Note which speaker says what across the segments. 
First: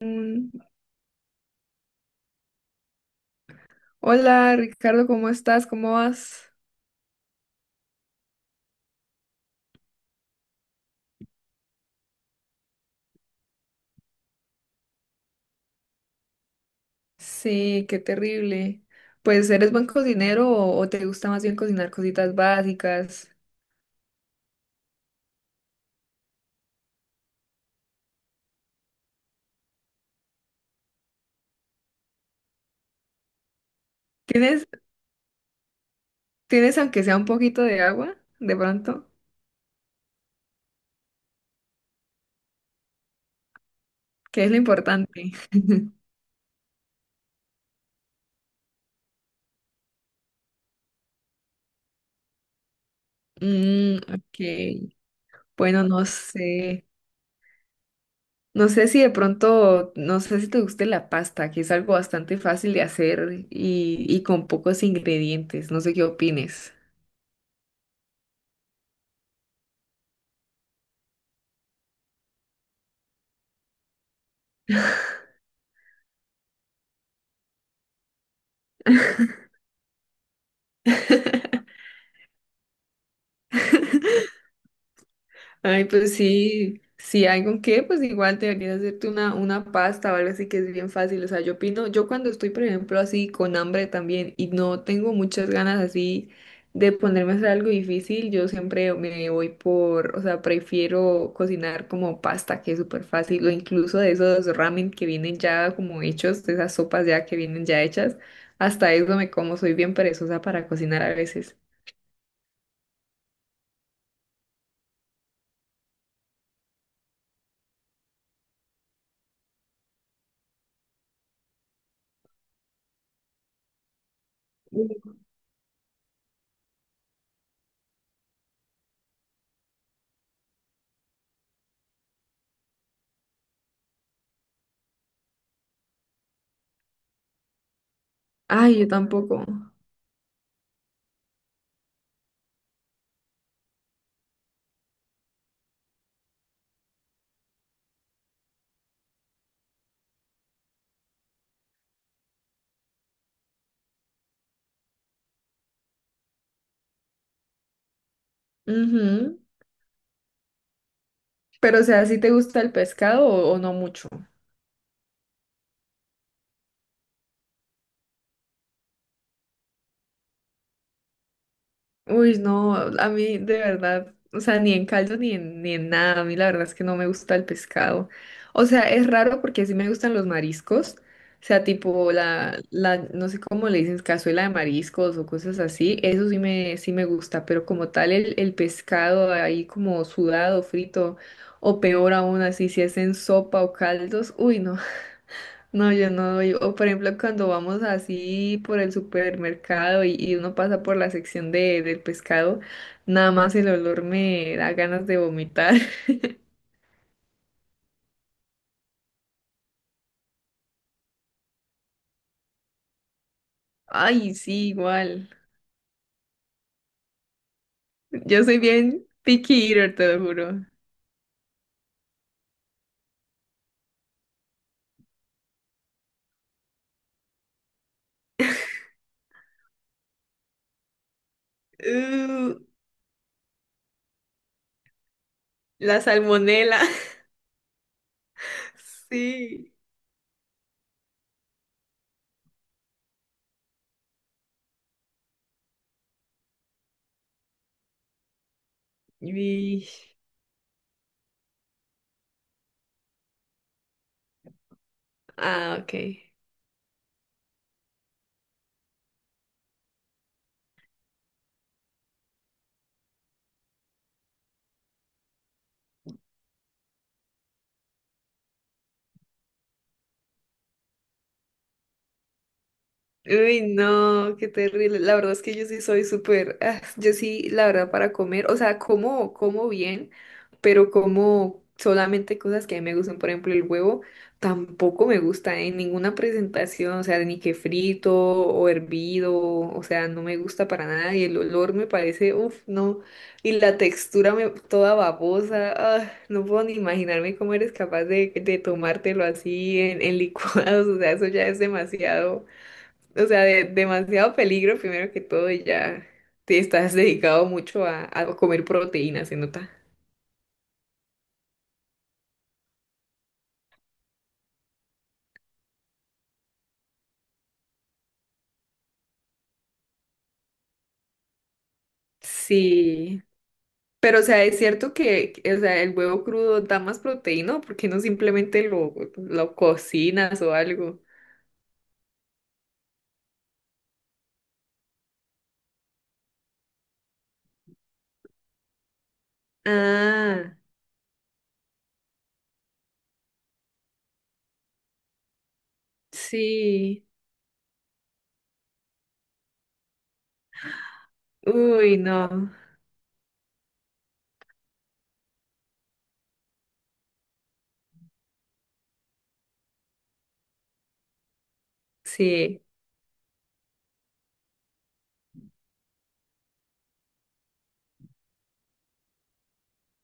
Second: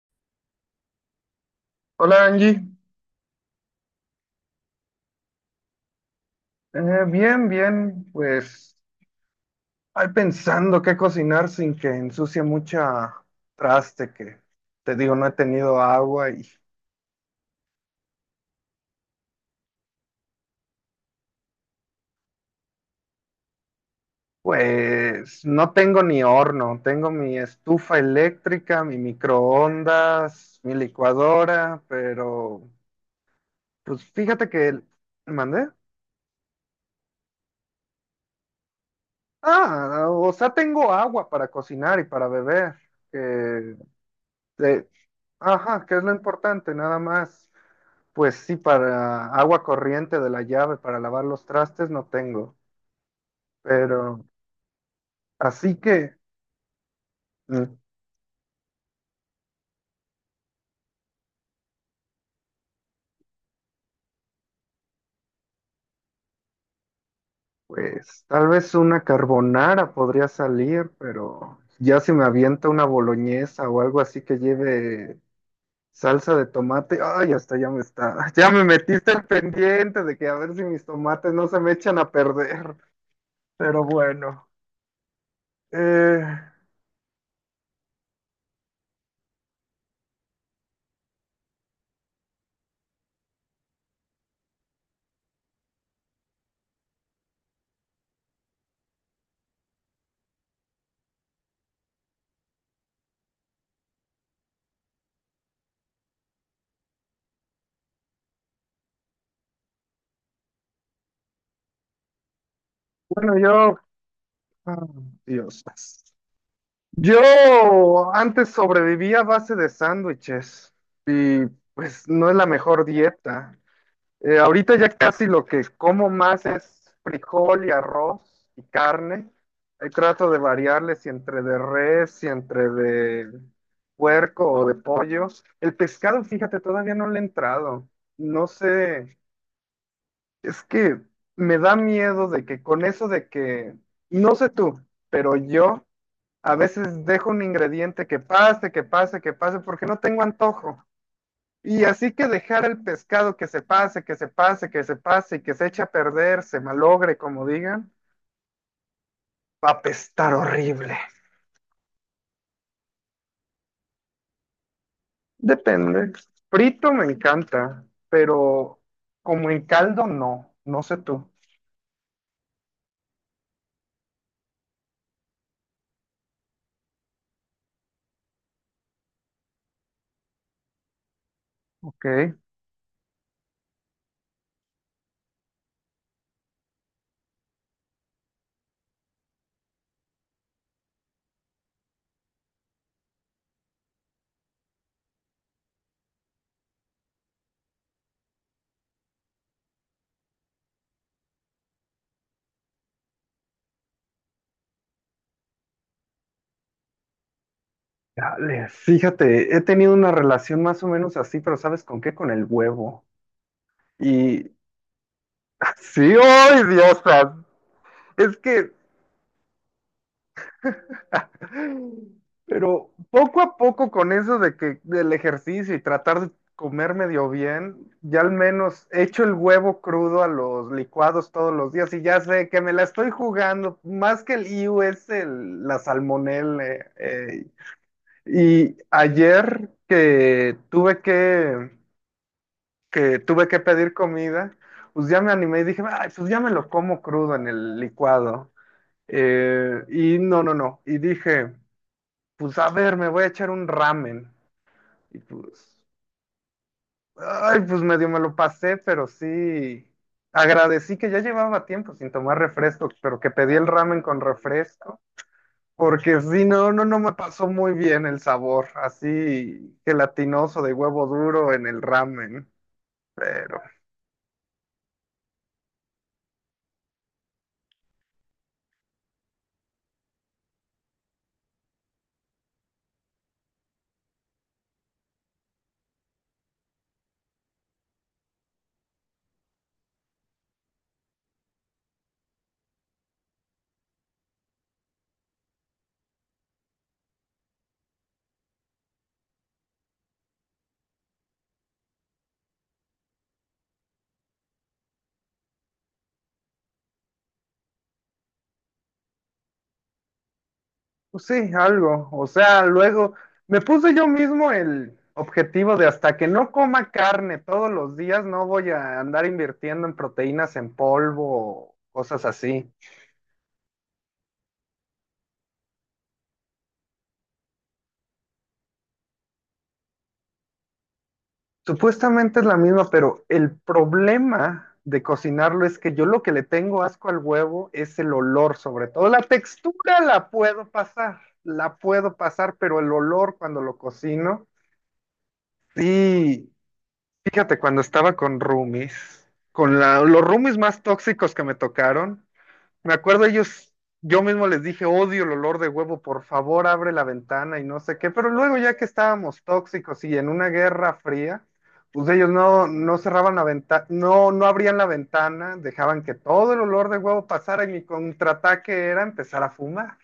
Speaker 1: Mm,
Speaker 2: Hola Angie.
Speaker 1: hola Ricardo, ¿cómo estás? ¿Cómo vas?
Speaker 2: Eh, Bien, bien, pues ahí pensando qué cocinar sin que ensucie mucha traste, que te digo, no he tenido agua y
Speaker 1: Sí, qué terrible. Pues, ¿eres buen cocinero o te gusta más bien cocinar cositas básicas?
Speaker 2: pues no tengo ni horno, tengo mi estufa eléctrica, mi microondas, mi licuadora, pero pues fíjate
Speaker 1: ¿Tienes,
Speaker 2: que mandé.
Speaker 1: tienes aunque sea un poquito de agua, de pronto?
Speaker 2: Ah, o sea, tengo agua para cocinar y para beber, que
Speaker 1: Que es lo
Speaker 2: eh,
Speaker 1: importante.
Speaker 2: ajá, que es lo importante, nada más. Pues sí, para agua corriente de la llave, para lavar los trastes no tengo,
Speaker 1: Mm,
Speaker 2: pero
Speaker 1: ok.
Speaker 2: así
Speaker 1: Bueno, no
Speaker 2: que,
Speaker 1: sé.
Speaker 2: mm,
Speaker 1: No sé si de pronto, no sé si te guste la pasta, que es algo bastante fácil de hacer y con pocos ingredientes. No sé qué opines.
Speaker 2: pues tal vez una carbonara podría salir, pero ya si me avienta una boloñesa o algo así que lleve salsa de tomate, ay, hasta ya me está, ya me metiste al pendiente de que a ver si mis tomates no se me echan a perder, pero bueno.
Speaker 1: Ay, pues
Speaker 2: eh,
Speaker 1: sí, si hay con qué, pues igual deberías hacerte una pasta o algo así que es bien fácil. O sea, yo opino, yo cuando estoy, por ejemplo, así con hambre también y no tengo muchas ganas así de ponerme a hacer algo difícil, yo siempre me voy por, o sea, prefiero cocinar como pasta, que es súper fácil, o incluso de esos ramen que vienen ya como hechos, de esas sopas ya que vienen ya hechas. Hasta eso me como, soy bien perezosa para cocinar a veces.
Speaker 2: bueno, yo, ah, Dios. Yo antes sobrevivía a base de sándwiches y pues no es la mejor dieta. Ahorita ya casi lo que como más es frijol y arroz y carne. Ahí trato de variarles si entre de res, si entre de puerco o de pollo. El pescado, fíjate, todavía no le he entrado. No
Speaker 1: Ay, yo
Speaker 2: sé,
Speaker 1: tampoco.
Speaker 2: es que me da miedo de que con eso de que, no sé tú, pero yo... A veces dejo un ingrediente que pase, que pase, que pase, porque no tengo antojo. Y así que dejar el pescado que se pase, que se pase, que se pase y que se eche a perder, se malogre, como digan,
Speaker 1: Ujú.
Speaker 2: va a apestar horrible.
Speaker 1: Pero, o sea, ¿sí te gusta el pescado o no mucho?
Speaker 2: Depende. Frito me encanta, pero como en caldo no. No sé tú.
Speaker 1: Uy, no, a mí de verdad, o sea, ni en caldo ni en nada, a mí la verdad es que no me gusta el pescado. O sea, es raro porque sí me gustan los mariscos, o sea, tipo
Speaker 2: Ok.
Speaker 1: no sé cómo le dicen, cazuela de mariscos o cosas así, eso sí me gusta, pero como tal el pescado ahí como sudado, frito, o peor aún así, si es en sopa o caldos, uy, no. No, yo no doy. O por ejemplo, cuando vamos así por el supermercado y uno pasa por la sección de, del pescado, nada más el olor me da ganas de vomitar.
Speaker 2: Dale, fíjate, he tenido una relación más o menos así, pero ¿sabes con qué? Con el huevo.
Speaker 1: Ay,
Speaker 2: Y
Speaker 1: sí, igual.
Speaker 2: sí, ¡ay, Dios! Es
Speaker 1: Yo soy
Speaker 2: que
Speaker 1: bien picky eater, te lo juro.
Speaker 2: pero poco a poco con eso de que del ejercicio y tratar de comer medio bien, ya al menos echo el huevo crudo a los licuados todos los días y ya sé
Speaker 1: Uh,
Speaker 2: que me la estoy jugando, más que el IU es el, la
Speaker 1: la
Speaker 2: salmonela.
Speaker 1: salmonela.
Speaker 2: Eh. Y ayer
Speaker 1: Sí.
Speaker 2: que tuve que tuve que pedir comida, pues ya me animé y dije, "Ay, pues ya me lo como crudo en el licuado.
Speaker 1: Y-
Speaker 2: Y no, no, no. Y dije, pues a ver, me voy a echar un ramen. Y
Speaker 1: Ah,
Speaker 2: pues,
Speaker 1: ok.
Speaker 2: ay, pues medio me lo pasé, pero sí agradecí que ya llevaba tiempo sin tomar refresco, pero que pedí el ramen con refresco, porque sí, no, no, no me pasó muy bien el sabor, así gelatinoso de huevo duro en el ramen, pero
Speaker 1: Uy, no, qué terrible. La verdad es que yo sí soy súper, ah, yo sí, la verdad, para comer, o sea, como, como bien, pero como solamente cosas que a mí me gustan, por ejemplo, el huevo tampoco me gusta en ninguna presentación, o sea, ni que frito o hervido, o sea, no me gusta para nada y el olor me parece, uff, no, y la textura me, toda babosa, ah, no puedo ni imaginarme cómo eres capaz de tomártelo así en licuados, o sea, eso ya es demasiado. O sea, de, demasiado peligro primero que todo y ya te estás dedicado mucho a comer proteína, se nota.
Speaker 2: pues sí, algo. O sea, luego me puse yo mismo el objetivo de hasta que no coma carne todos los días, no voy a andar invirtiendo en proteínas en polvo o cosas así.
Speaker 1: Sí, pero o sea, es cierto que, o sea, el huevo crudo da más proteína, ¿por qué no simplemente lo cocinas o algo?
Speaker 2: Supuestamente es la misma, pero el problema de cocinarlo es que yo lo que le tengo asco al huevo es el olor, sobre todo la textura
Speaker 1: Ah,
Speaker 2: la puedo pasar, pero el olor cuando lo cocino, sí.
Speaker 1: sí.
Speaker 2: Fíjate, cuando estaba con roomies, con los roomies más tóxicos que me
Speaker 1: Uy,
Speaker 2: tocaron,
Speaker 1: no.
Speaker 2: me acuerdo ellos, yo mismo les dije, odio el olor de huevo, por favor abre la ventana y no sé qué, pero luego ya que estábamos tóxicos y en una guerra fría, pues ellos
Speaker 1: Sí.
Speaker 2: no, no cerraban la ventana, no, no abrían la ventana, dejaban que todo el olor de huevo pasara y mi contraataque era empezar a fumar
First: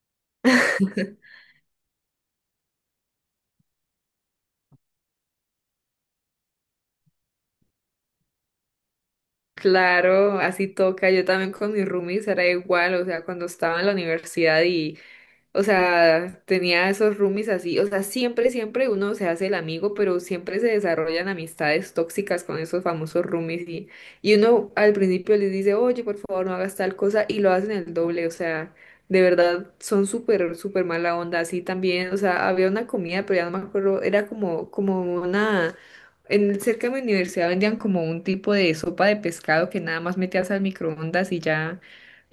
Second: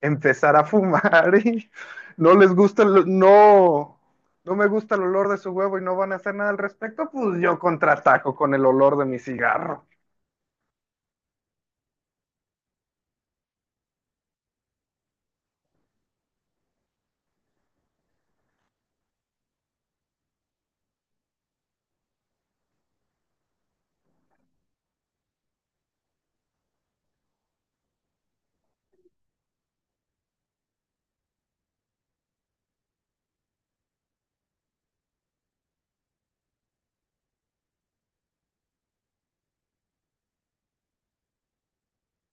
Speaker 2: empezar a fumar y no les gusta, no, no me gusta el olor de su huevo y no van a hacer nada al respecto, pues yo contraataco con el olor de mi cigarro.
Speaker 1: Claro, así toca. Yo también con mis roomies era igual, o sea, cuando estaba en la universidad. O sea, tenía esos roomies así. O sea, siempre, siempre uno se hace el amigo, pero siempre se desarrollan amistades tóxicas con esos famosos roomies. Y uno al principio les dice, oye, por favor, no hagas tal cosa, y lo hacen el doble. O sea, de verdad, son súper, súper mala onda. Así también, o sea, había una comida, pero ya no me acuerdo, era como, como una… En, cerca de mi universidad vendían como un tipo de sopa de pescado que nada más metías al microondas y ya.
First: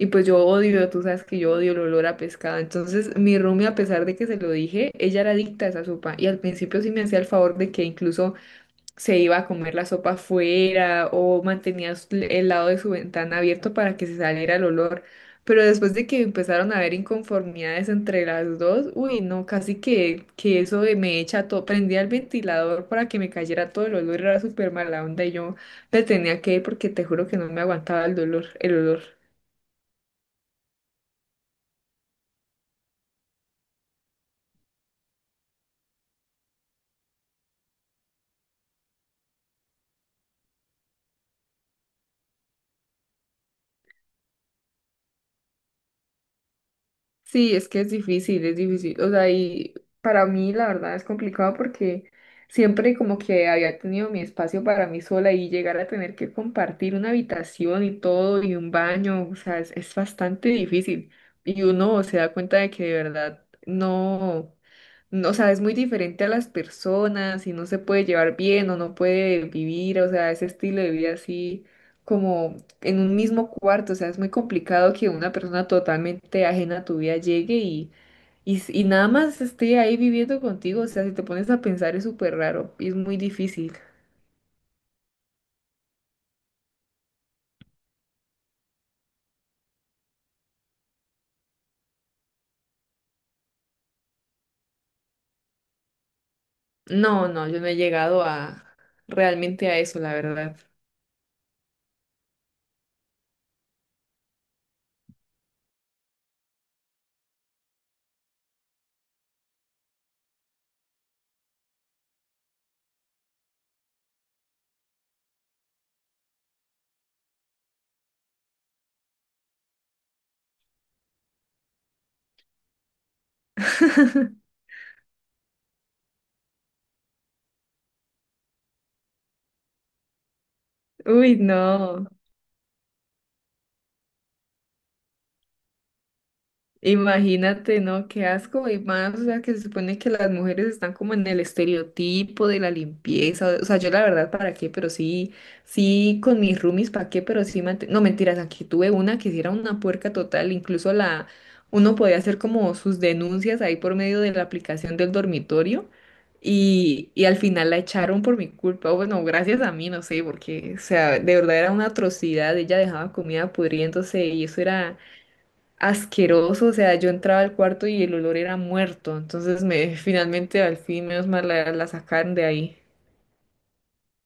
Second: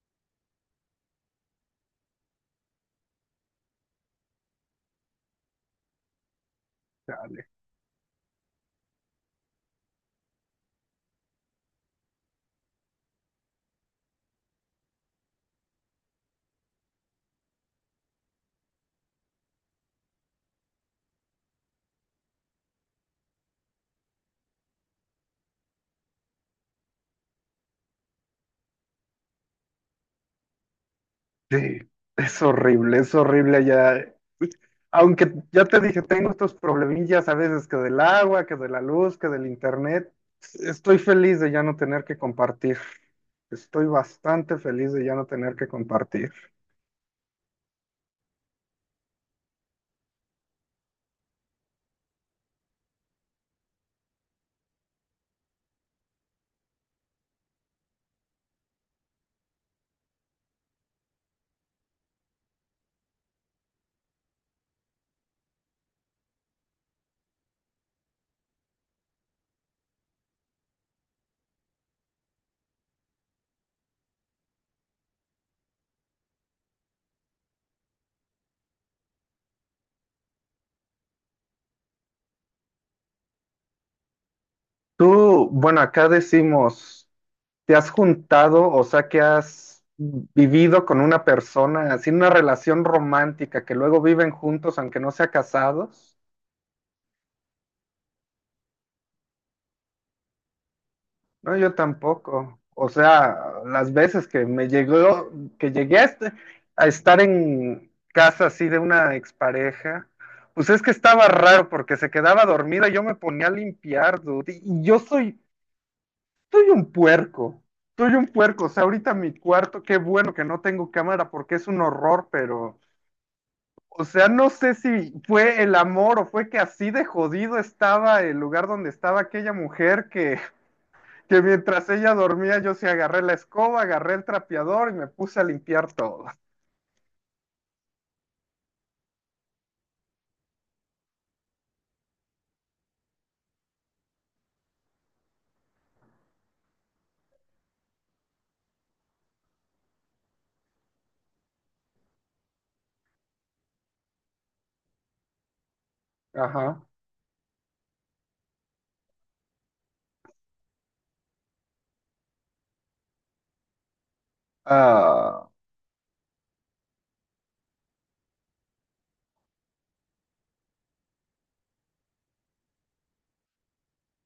Speaker 1: Y pues yo odio, tú sabes que yo odio el olor a pescado. Entonces, mi roomie, a pesar de que se lo dije, ella era adicta a esa sopa. Y al principio sí me hacía el
Speaker 2: Chale.
Speaker 1: favor de que incluso se iba a comer la sopa fuera o mantenía s- el lado de su ventana abierto para que se saliera el olor. Pero después de que empezaron a haber inconformidades entre las dos, uy, no, casi que eso de me echa todo. Prendía el ventilador para que me cayera todo el olor, era súper mala onda. Y yo me tenía que ir porque te juro que no me aguantaba el dolor, el olor.
Speaker 2: Sí, es horrible ya. Aunque ya te dije, tengo estos problemillas a veces que del agua, que de la luz, que del internet. Estoy feliz de ya no tener que compartir. Estoy bastante feliz de ya no tener que compartir.
Speaker 1: Sí, es que es difícil, es difícil. O sea, y para mí la verdad es complicado porque siempre como que había tenido mi espacio para mí sola y llegar a tener que compartir una habitación y todo y un baño, o sea, es bastante difícil. Y uno se da cuenta de que de verdad no no, o sea, es muy diferente a las personas y no se puede llevar bien o no puede vivir, o sea, ese estilo de vida así como en un mismo cuarto, o sea, es muy complicado que una persona totalmente ajena a tu vida llegue y, s- y nada más esté ahí viviendo contigo, o sea, si te pones a pensar es súper raro y es muy difícil.
Speaker 2: Tú, bueno, acá decimos, ¿te has juntado, o sea, que has vivido con una persona, así una relación romántica, que luego viven juntos aunque no sea casados?
Speaker 1: No, no, yo no he llegado a realmente a eso, la verdad.
Speaker 2: No, yo tampoco. O sea, las veces que me llegó, que llegué a, a estar en casa así de una expareja, pues es que estaba raro porque se quedaba dormida y yo me ponía a limpiar, dude, y yo soy, soy un puerco. Soy un puerco, o sea, ahorita mi cuarto, qué bueno que no tengo cámara porque es un horror, pero o sea, no sé si fue el amor o fue que así de jodido estaba el lugar donde estaba aquella mujer
Speaker 1: Uy,
Speaker 2: que mientras
Speaker 1: no.
Speaker 2: ella dormía yo sí agarré la escoba, agarré el trapeador y me puse a limpiar todo.
Speaker 1: Imagínate, ¿no? Qué asco. Y más, o sea, que se supone que las mujeres están como en el estereotipo de la limpieza. O sea, yo la verdad, ¿para qué? Pero sí, sí, con mis roomies, ¿para qué? Pero sí, mant- no mentiras, aquí tuve una que sí era una puerca total. Incluso la, uno podía hacer como sus denuncias ahí por medio de la aplicación del dormitorio.
Speaker 2: Ajá.
Speaker 1: Y al final la echaron por mi culpa. Bueno, gracias a mí, no sé, porque, o sea, de verdad era una atrocidad. Ella dejaba comida pudriéndose y eso era
Speaker 2: Ah,
Speaker 1: asqueroso, o sea, yo entraba al cuarto y el olor era muerto, entonces me finalmente al fin menos mal la, la sacaron de ahí.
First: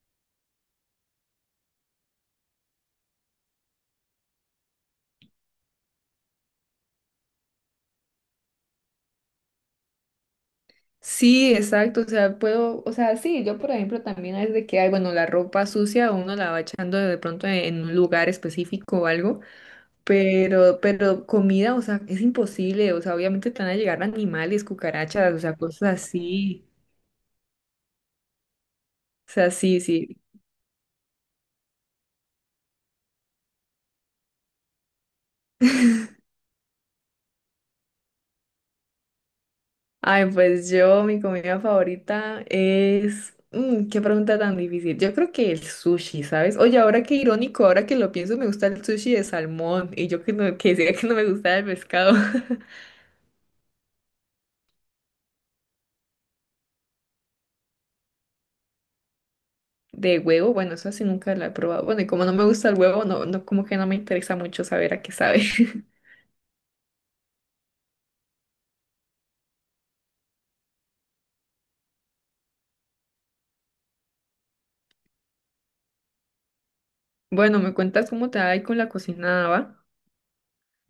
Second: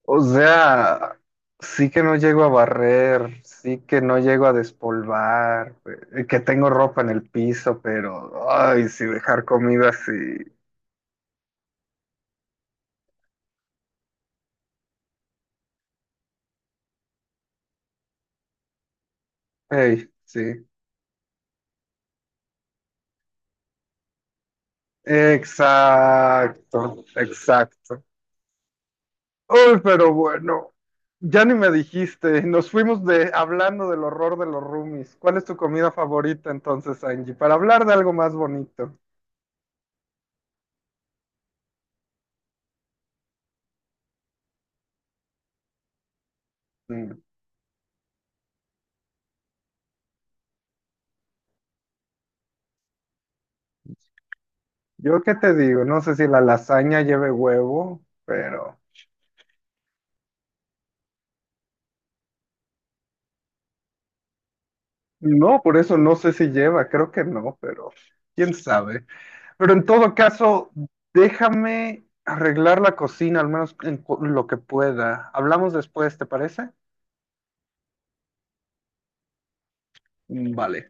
Speaker 2: o sea, sí que no llego a barrer, sí que no llego a despolvar, que tengo ropa en el piso, pero, ay, sí, dejar comida así.
Speaker 1: Sí, exacto, o sea, puedo, o sea, sí, yo por ejemplo también es de que hay, bueno, la ropa sucia uno la va echando de pronto en un lugar específico o algo,
Speaker 2: Ey, sí.
Speaker 1: pero comida, o sea, es imposible, o sea, obviamente te van a llegar animales, cucarachas, o sea, cosas así,
Speaker 2: Exacto, exacto.
Speaker 1: o sea,
Speaker 2: Uy,
Speaker 1: sí,
Speaker 2: pero
Speaker 1: sí.
Speaker 2: bueno, ya ni me dijiste, nos fuimos de hablando del horror de los roomies. ¿Cuál es tu comida favorita entonces, Angie? Para hablar de algo más bonito.
Speaker 1: Ay, pues yo, mi comida favorita es… mm, qué pregunta tan difícil. Yo creo que el sushi, ¿sabes? Oye, ahora qué
Speaker 2: Mm,
Speaker 1: irónico, ahora que lo pienso, me gusta el sushi de salmón y yo que, no, que decía que no me gustaba el pescado.
Speaker 2: yo qué te digo, no sé si la lasaña lleve huevo, pero
Speaker 1: De huevo, bueno, eso sí nunca la he probado. Bueno, y como no me gusta el huevo, no, no, como que no me interesa mucho saber a qué sabe.
Speaker 2: no, por eso no sé si lleva, creo que no, pero quién sabe. Pero en todo caso, déjame arreglar la cocina, al menos en lo que pueda. Hablamos después, ¿te parece?
Speaker 1: Bueno, ¿me cuentas cómo te va ahí con la cocinada va?
Speaker 2: Vale.